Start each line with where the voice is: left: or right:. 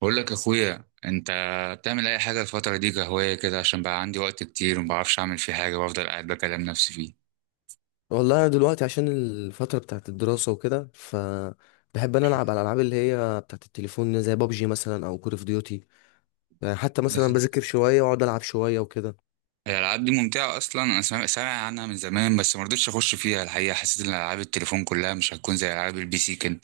right: بقول لك اخويا، انت بتعمل اي حاجه الفتره دي كهوايه كده؟ عشان بقى عندي وقت كتير وما بعرفش اعمل فيه حاجه وافضل قاعد بكلم نفسي فيه.
left: والله انا دلوقتي عشان الفتره بتاعت الدراسه وكده فبحب انا العب على الالعاب اللي هي بتاعت التليفون زي بابجي مثلا او كول اوف ديوتي. يعني حتى
right: بس
left: مثلا بذاكر شويه واقعد العب شويه وكده.
right: هي الالعاب دي ممتعه اصلا؟ انا سامع سامع عنها من زمان بس ما رضيتش اخش فيها. الحقيقه حسيت ان العاب التليفون كلها مش هتكون زي العاب البي سي كده.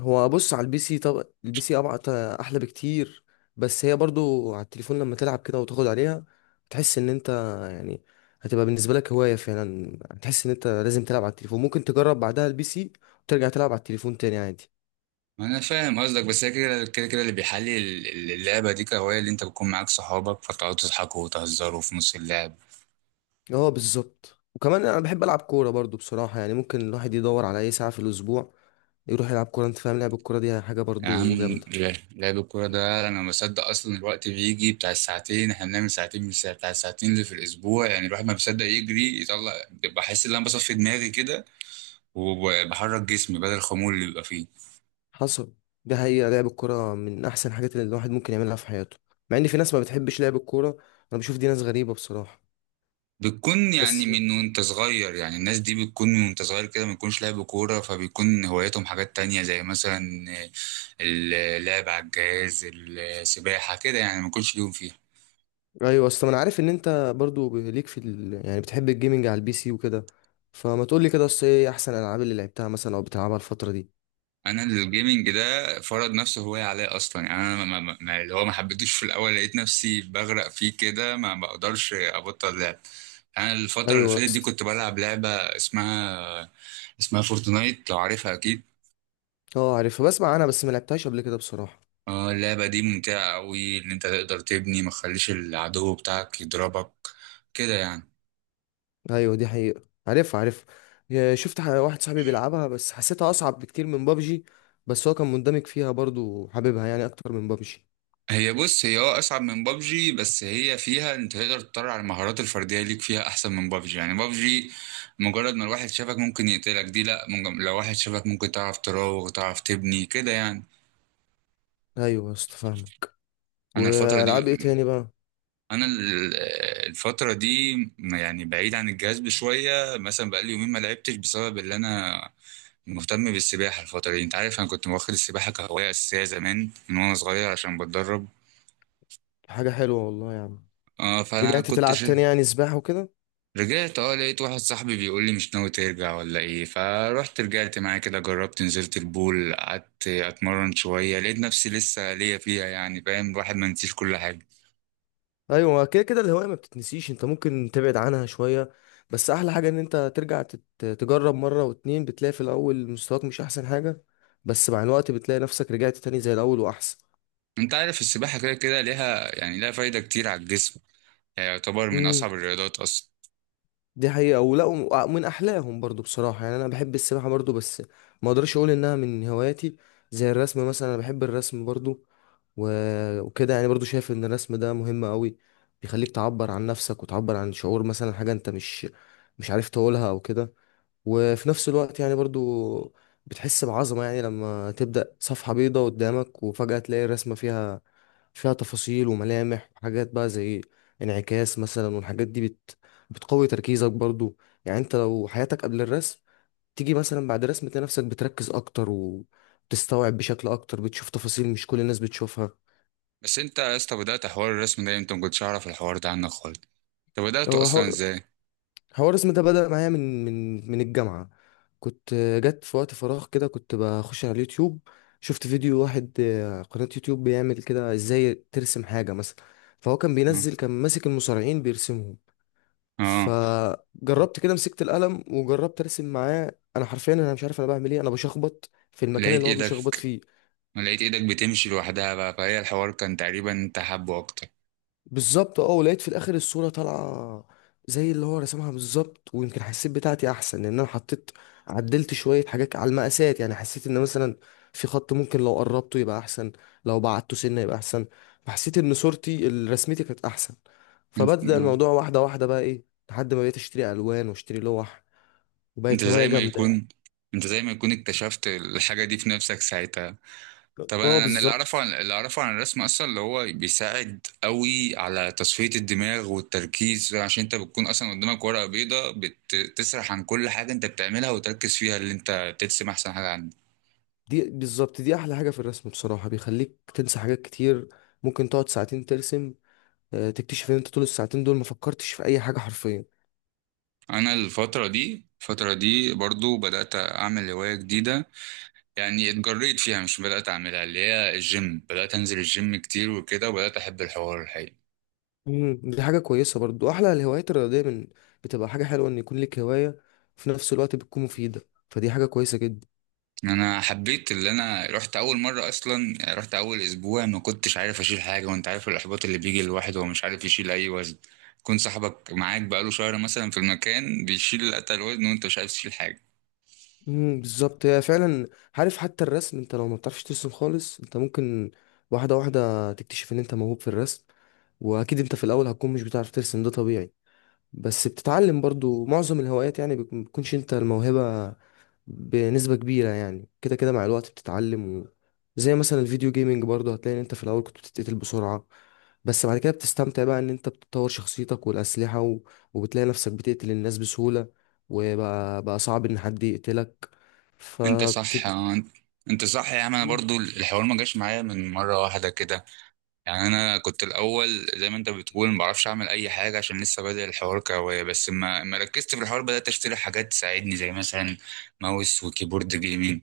left: هو بص، على البي سي، طب البي سي ابعت احلى بكتير، بس هي برضو على التليفون لما تلعب كده وتاخد عليها تحس ان انت، يعني، هتبقى بالنسبه لك هوايه فعلا، هتحس ان انت لازم تلعب على التليفون، ممكن تجرب بعدها البي سي وترجع تلعب على التليفون تاني عادي.
right: ما انا فاهم قصدك، بس هي كده كده كده اللي بيحلي اللعبه دي كهوايه، اللي انت بتكون معاك صحابك فتقعدوا تضحكوا وتهزروا في نص اللعب.
left: اه بالظبط، وكمان انا بحب العب كوره برضو بصراحه، يعني ممكن الواحد يدور على اي ساعه في الاسبوع يروح يلعب كوره. انت فاهم، لعب الكوره دي حاجه
right: يا عم،
left: برضو جامده.
right: لعب الكورة ده أنا ما بصدق أصلا. الوقت بيجي بتاع الساعتين، إحنا بنعمل ساعتين من الساعة بتاع الساعتين اللي في الأسبوع، يعني الواحد ما بيصدق يجري يطلع. بحس إن أنا بصفي دماغي كده وبحرك جسمي بدل الخمول اللي بيبقى فيه.
left: حصل، دي حقيقه، لعب الكوره من احسن الحاجات اللي الواحد ممكن يعملها في حياته. مع ان في ناس ما بتحبش لعب الكوره، انا بشوف دي ناس غريبه بصراحه.
right: بتكون يعني
left: بس
right: من وأنت صغير، يعني الناس دي بتكون من وأنت صغير كده ما بيكونش لعب كورة، فبيكون هواياتهم حاجات تانية زي مثلا اللعب على الجهاز، السباحة كده، يعني ما بيكونش ليهم فيها.
left: ايوه، اصل انا عارف ان انت برضو ليك في يعني بتحب الجيمنج على البي سي وكده، فما تقول لي كده، اصل ايه احسن الالعاب اللي لعبتها مثلا او بتلعبها الفتره دي؟
right: انا الجيمنج ده فرض نفسه هواية عليا اصلا. يعني انا اللي هو ما حبيتوش في الاول، لقيت نفسي بغرق فيه كده ما بقدرش ابطل لعب. انا الفترة اللي
left: ايوه.
right: فاتت دي كنت بلعب لعبة اسمها فورتنايت، لو عارفها اكيد.
left: اه عارفها، بسمع عنها بس ما لعبتهاش قبل كده بصراحه.
right: اه، اللعبة دي ممتعة قوي ان انت تقدر تبني ما تخليش العدو بتاعك يضربك، كده يعني.
left: ايوه دي حقيقة، عارفها عارفها. شفت واحد صاحبي بيلعبها بس حسيتها اصعب بكتير من بابجي، بس هو كان مندمج فيها برضو حاببها يعني اكتر من بابجي.
right: هي بص، هي اصعب من بابجي، بس هي فيها انت تقدر تطلع على المهارات الفرديه ليك فيها احسن من بابجي. يعني بابجي مجرد ما الواحد شافك ممكن يقتلك، دي لا لو واحد شافك ممكن تعرف تراوغ تعرف تبني كده يعني.
left: ايوه يا اسطى فاهمك.
right: انا الفتره دي
left: والعاب ايه تاني بقى؟
right: انا ال- الفتره دي يعني بعيد عن الجهاز شويه، مثلا بقالي يومين ما لعبتش بسبب اللي انا مهتم بالسباحه الفتره دي. انت عارف انا كنت واخد السباحه كهوايه اساسيه زمان من وانا صغير عشان بتدرب.
left: حاجة حلوة والله يا عم.
right: اه، فانا
left: رجعت
right: كنت.
left: تلعب تاني يعني سباحة وكده؟
right: رجعت، لقيت واحد صاحبي بيقول لي مش ناوي ترجع ولا ايه؟ فروحت رجعت معاه كده، جربت نزلت البول قعدت اتمرن شوية، لقيت نفسي لسه ليا فيها يعني، فاهم، الواحد ما نسيش كل حاجة.
left: ايوه كده كده، الهواية ما بتتنسيش، انت ممكن تبعد عنها شوية بس احلى حاجة ان انت ترجع تجرب مرة واتنين، بتلاقي في الاول مستواك مش احسن حاجة بس مع الوقت بتلاقي نفسك رجعت تاني زي الاول واحسن.
right: انت عارف السباحة كده كده ليها، يعني ليها فايدة كتير على الجسم. يعني يعتبر من
left: إمم.
right: اصعب الرياضات اصلا.
left: دي حقيقة ولا، ومن أحلاهم برضو بصراحة. يعني أنا بحب السباحة برضو بس ما أقدرش أقول إنها من هواياتي. زي الرسم مثلا، أنا بحب الرسم برضو، وكده يعني، برضو شايف إن الرسم ده مهم أوي. بيخليك تعبر عن نفسك وتعبر عن شعور، مثلا حاجة أنت مش مش عارف تقولها أو كده، وفي نفس الوقت يعني برضو بتحس بعظمة، يعني لما تبدأ صفحة بيضة قدامك وفجأة تلاقي الرسمة فيها تفاصيل وملامح وحاجات بقى زي انعكاس مثلا. والحاجات دي بتقوي تركيزك برضو، يعني انت لو حياتك قبل الرسم تيجي مثلا بعد الرسم تلاقي نفسك بتركز اكتر وتستوعب بشكل اكتر، بتشوف تفاصيل مش كل الناس بتشوفها.
right: بس انت يا اسطى بدأت حوار الرسم ده امتى؟ ما كنتش اعرف الحوار ده عنك خالص. انت بدأته
left: هو
right: اصلا ازاي؟
left: حوار اسمه ده بدأ معايا من الجامعة. كنت، جت في وقت فراغ كده، كنت بخش على اليوتيوب، شفت فيديو واحد، قناة يوتيوب بيعمل كده ازاي ترسم حاجة مثلا، فهو كان
right: اه.
left: بينزل كان ماسك المصارعين بيرسمهم.
right: آه.
left: فجربت كده، مسكت القلم وجربت ارسم معاه، انا حرفيا انا مش عارف انا بعمل ايه، انا بشخبط في المكان
right: لقيت
left: اللي هو بيشخبط
right: ايدك
left: فيه.
right: لقيت ايدك بتمشي لوحدها بقى، فهي الحوار كان تقريبا انت حابه اكتر.
left: بالظبط اه، ولقيت في الاخر الصوره طالعه زي اللي هو رسمها بالظبط، ويمكن حسيت بتاعتي احسن لان انا حطيت، عدلت شويه حاجات على المقاسات، يعني حسيت ان مثلا في خط ممكن لو قربته يبقى احسن، لو بعدته سنه يبقى احسن، فحسيت ان صورتي رسمتي كانت احسن.
right: انت،
left: فبدأ
right: آه.
left: الموضوع واحده واحده بقى ايه، لحد ما بقيت اشتري الوان واشتري لوح،
right: انت
left: وبقت هوايه
right: زي ما
left: جامده يعني.
right: يكون انت زي ما يكون اكتشفت الحاجة دي في نفسك ساعتها. طب
left: اه
right: انا اللي اعرفه
left: بالظبط.
right: عن اللي اعرفه عن الرسم اصلا، اللي هو بيساعد قوي على تصفية الدماغ والتركيز، عشان انت بتكون اصلا قدامك ورقة بيضاء. بتسرح عن كل حاجة انت بتعملها وتركز فيها اللي انت ترسم احسن حاجة عندك.
left: دي بالظبط دي احلى حاجه في الرسم بصراحه، بيخليك تنسى حاجات كتير. ممكن تقعد ساعتين ترسم، تكتشف ان انت طول الساعتين دول ما فكرتش في اي حاجه حرفيا.
right: انا الفترة دي برضو بدأت اعمل هواية جديدة، يعني اتجريت فيها مش بدأت اعملها، اللي هي الجيم. بدأت انزل الجيم كتير وكده، وبدأت احب الحوار الحقيقي.
left: دي حاجه كويسه برضو، احلى الهوايات الرياضيه من، بتبقى حاجه حلوه ان يكون لك هوايه في نفس الوقت بتكون مفيده، فدي حاجه كويسه جدا.
right: انا حبيت، اللي انا رحت اول مره اصلا، يعني رحت اول اسبوع ما كنتش عارف اشيل حاجه، وانت عارف الاحباط اللي بيجي للواحد وهو مش عارف يشيل اي وزن. يكون صاحبك معاك بقاله شهر مثلا في المكان بيشيل اتقل وزن وانت مش عارف تشيل حاجه.
left: بالظبط، هي فعلا. عارف حتى الرسم، انت لو ما بتعرفش ترسم خالص انت ممكن واحده واحده تكتشف ان انت موهوب في الرسم. واكيد انت في الاول هتكون مش بتعرف ترسم، ده طبيعي بس بتتعلم. برضو معظم الهوايات يعني بتكونش انت الموهبه بنسبة كبيرة، يعني كده كده مع الوقت بتتعلم. و... زي مثلا الفيديو جيمينج برضه، هتلاقي ان انت في الاول كنت بتتقتل بسرعة بس بعد كده بتستمتع بقى، ان انت بتطور شخصيتك والأسلحة و... وبتلاقي نفسك بتقتل الناس بسهولة وبقى بقى صعب ان حد يقتلك،
right: انت صح
left: فبتبقى.
right: اه، انت صح يا عم. انا برضو الحوار ما جاش معايا من مره واحده كده، يعني انا كنت الاول زي ما انت بتقول ما بعرفش اعمل اي حاجه عشان لسه بادئ الحوار كهوايه، بس ما ركزت في الحوار بدات اشتري حاجات تساعدني زي مثلا ماوس وكيبورد جيمنج،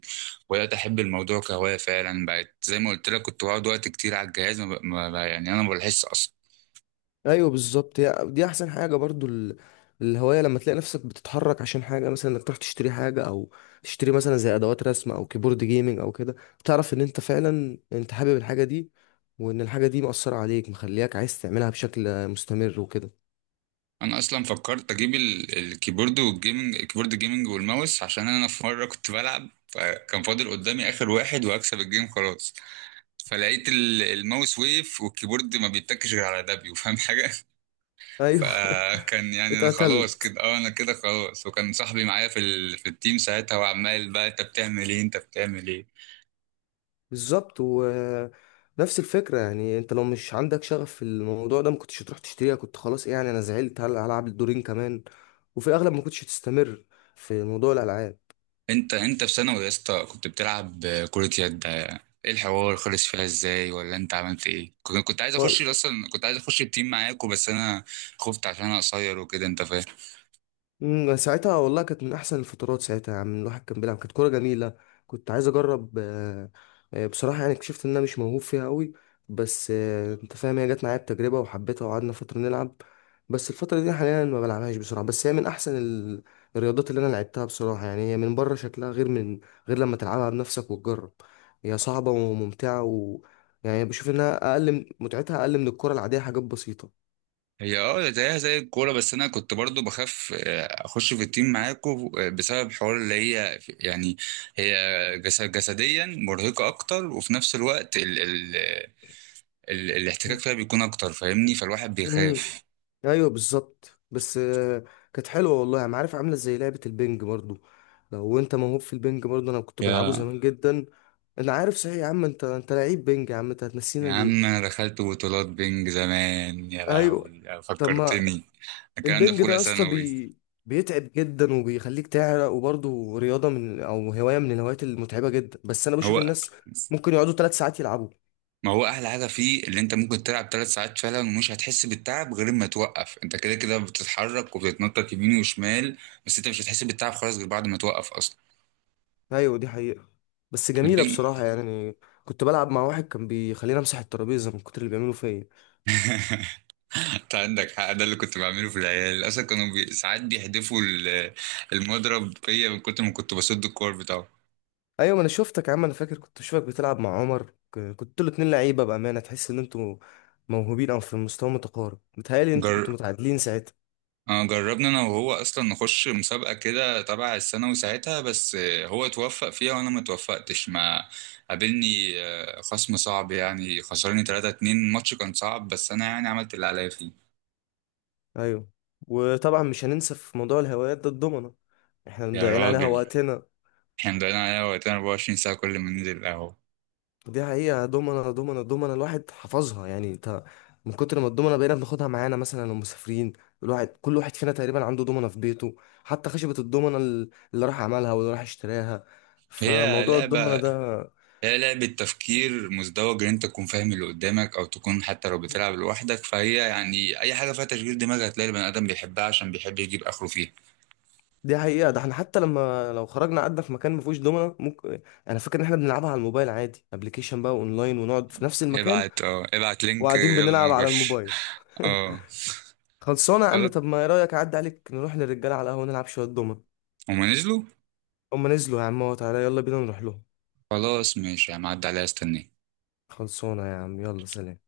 right: وبدات احب الموضوع كهوايه فعلا. بقت زي ما قلت لك كنت بقعد وقت كتير على الجهاز، ما ب... ما ب... يعني انا ما بحس اصلا.
left: ايوه بالظبط، هي دي احسن حاجه برضو. الهوايه لما تلاقي نفسك بتتحرك عشان حاجه، مثلا انك تروح تشتري حاجه، او تشتري مثلا زي ادوات رسم او كيبورد جيمنج او كده، تعرف ان انت فعلا انت حابب الحاجه دي، وان الحاجه دي مأثره عليك مخلياك عايز تعملها بشكل مستمر وكده.
right: انا اصلا فكرت اجيب الكيبورد والجيمنج، الكيبورد جيمنج والماوس، عشان انا في مره كنت بلعب فكان فاضل قدامي اخر واحد وهكسب الجيم خلاص، فلقيت الماوس ويف والكيبورد ما بيتكش غير على دبليو. فاهم حاجه؟
left: ايوه
right: فكان يعني انا خلاص
left: اتقتلت.
right: كده، انا كده خلاص، وكان صاحبي معايا في التيم ساعتها، وعمال بقى: انت بتعمل ايه؟ انت بتعمل ايه؟
left: بالظبط، ونفس الفكره يعني انت لو مش عندك شغف في الموضوع ده ما كنتش هتروح تشتريها، كنت خلاص إيه، يعني انا زعلت هلعب الدورين كمان. وفي الاغلب ما كنتش هتستمر في موضوع الالعاب.
right: انت في ثانوي يا اسطى كنت بتلعب كرة يد، ايه الحوار خلص فيها ازاي ولا انت عملت ايه؟ كنت عايز اخش اصلا، كنت عايز اخش التيم معاكوا بس انا خفت عشان انا قصير وكده، انت فاهم.
left: ساعتها والله كانت من احسن الفترات، ساعتها يعني الواحد كان بيلعب، كانت كوره جميله. كنت عايز اجرب، بصراحه يعني اكتشفت ان انا مش موهوب فيها قوي، بس انت فاهم هي جت معايا بتجربه وحبيتها وقعدنا فتره نلعب. بس الفتره دي حاليا ما بلعبهاش بسرعه، بس هي من احسن الرياضات اللي انا لعبتها بصراحه. يعني هي من بره شكلها غير من، غير لما تلعبها بنفسك وتجرب، هي صعبه وممتعه، و يعني بشوف انها اقل متعتها اقل من الكره العاديه حاجات بسيطه.
right: هي زيها زي الكورة، بس أنا كنت برضو بخاف أخش في التيم معاكم بسبب حوار اللي هي يعني هي جسديا مرهقة أكتر، وفي نفس الوقت ال ال ال الاحتكاك فيها بيكون أكتر، فاهمني، فالواحد
left: امم
right: بيخاف.
left: ايوه بالظبط، بس كانت حلوه والله. انا عارف عامله زي لعبه البنج برضو، لو انت موهوب في البنج برضو، انا كنت بلعبه
right: يا
left: زمان جدا. انا عارف، صحيح يا عم، انت لعيب بنج يا عم، انت هتنسينا
right: يا
left: ليه؟
right: عم، أنا دخلت بطولات بينج زمان، يا
left: ايوه.
right: لهوي
left: طب ما
right: فكرتني، الكلام ده في
left: البنج ده
right: أولى
left: يا اسطى
right: ثانوي.
left: بيتعب جدا وبيخليك تعرق، وبرضه رياضه من، او هوايه من الهوايات المتعبه جدا، بس انا بشوف
right: هو
left: الناس ممكن يقعدوا 3 ساعات يلعبوا.
right: ما هو احلى حاجه فيه اللي انت ممكن تلعب 3 ساعات فعلا ومش هتحس بالتعب غير ما توقف، انت كده كده بتتحرك وبتتنطط يمين وشمال، بس انت مش هتحس بالتعب خالص غير بعد ما توقف اصلا.
left: ايوه دي حقيقه، بس جميله
right: البنج.
left: بصراحه يعني. كنت بلعب مع واحد كان بيخليني امسح الترابيزه من كتر اللي بيعملوا فيا.
right: انت عندك حق، ده اللي كنت بعمله في العيال اصلا. كانوا ساعات بيحدفوا المضرب فيا من كتر ما كنت بسد الكور
left: ايوه ما انا شفتك يا عم، انا فاكر كنت بشوفك بتلعب مع عمر، كنتوا الاتنين لعيبه بامانه، تحس ان انتوا موهوبين او في مستوى متقارب، متهيألي انتوا
right: بتاعه.
left: كنتوا متعادلين ساعتها.
right: جربنا انا وهو اصلا نخش مسابقه كده تبع الثانوي ساعتها، بس هو توفق فيها وانا ما توفقتش، ما قابلني خصم صعب، يعني خسرني 3-2، الماتش كان صعب بس انا يعني عملت اللي عليا فيه.
left: ايوه. وطبعا مش هننسى في موضوع الهوايات ده الضمنه، احنا
right: يا
left: مضيعين عليها
right: راجل،
left: وقتنا.
right: احنا مضيعين عليها وقتنا 24 ساعه كل ما ننزل القهوه.
left: دي حقيقه، ضمنه ضمنه ضمنه، الواحد حفظها يعني انت، من كتر ما الضمنه بقينا بناخدها معانا مثلا لو مسافرين، الواحد كل واحد فينا تقريبا عنده ضمنه في بيته، حتى خشبه الضمنه اللي راح عملها واللي راح اشتراها.
right: هي
left: فموضوع الضمنه
right: لعبه
left: ده
right: هي لعبه تفكير مزدوج، ان انت تكون فاهم اللي قدامك او تكون حتى لو بتلعب لوحدك، فهي يعني اي حاجه فيها تشغيل دماغ هتلاقي البني ادم بيحبها عشان بيحب يجيب اخره فيها.
left: دي حقيقة، ده احنا حتى لما لو خرجنا قعدنا في مكان ما فيهوش دومنة، ممكن، انا فاكر ان احنا بنلعبها على الموبايل عادي، ابلكيشن بقى اونلاين، ونقعد في نفس المكان
right: ابعت لينك،
left: وقاعدين بنلعب
right: يلا
left: على
right: نخش.
left: الموبايل.
right: اه،
left: خلصانة يا عم،
right: خلاص.
left: طب ما ايه رأيك اعدي عليك نروح للرجالة على القهوة نلعب شوية دومنة؟
right: هما نزلوا.
left: هما نزلوا يا عم اهو، تعالى يلا بينا نروح لهم.
right: خلاص ماشي، هعدي عليها، استني.
left: خلصانة يا عم، يلا سلام.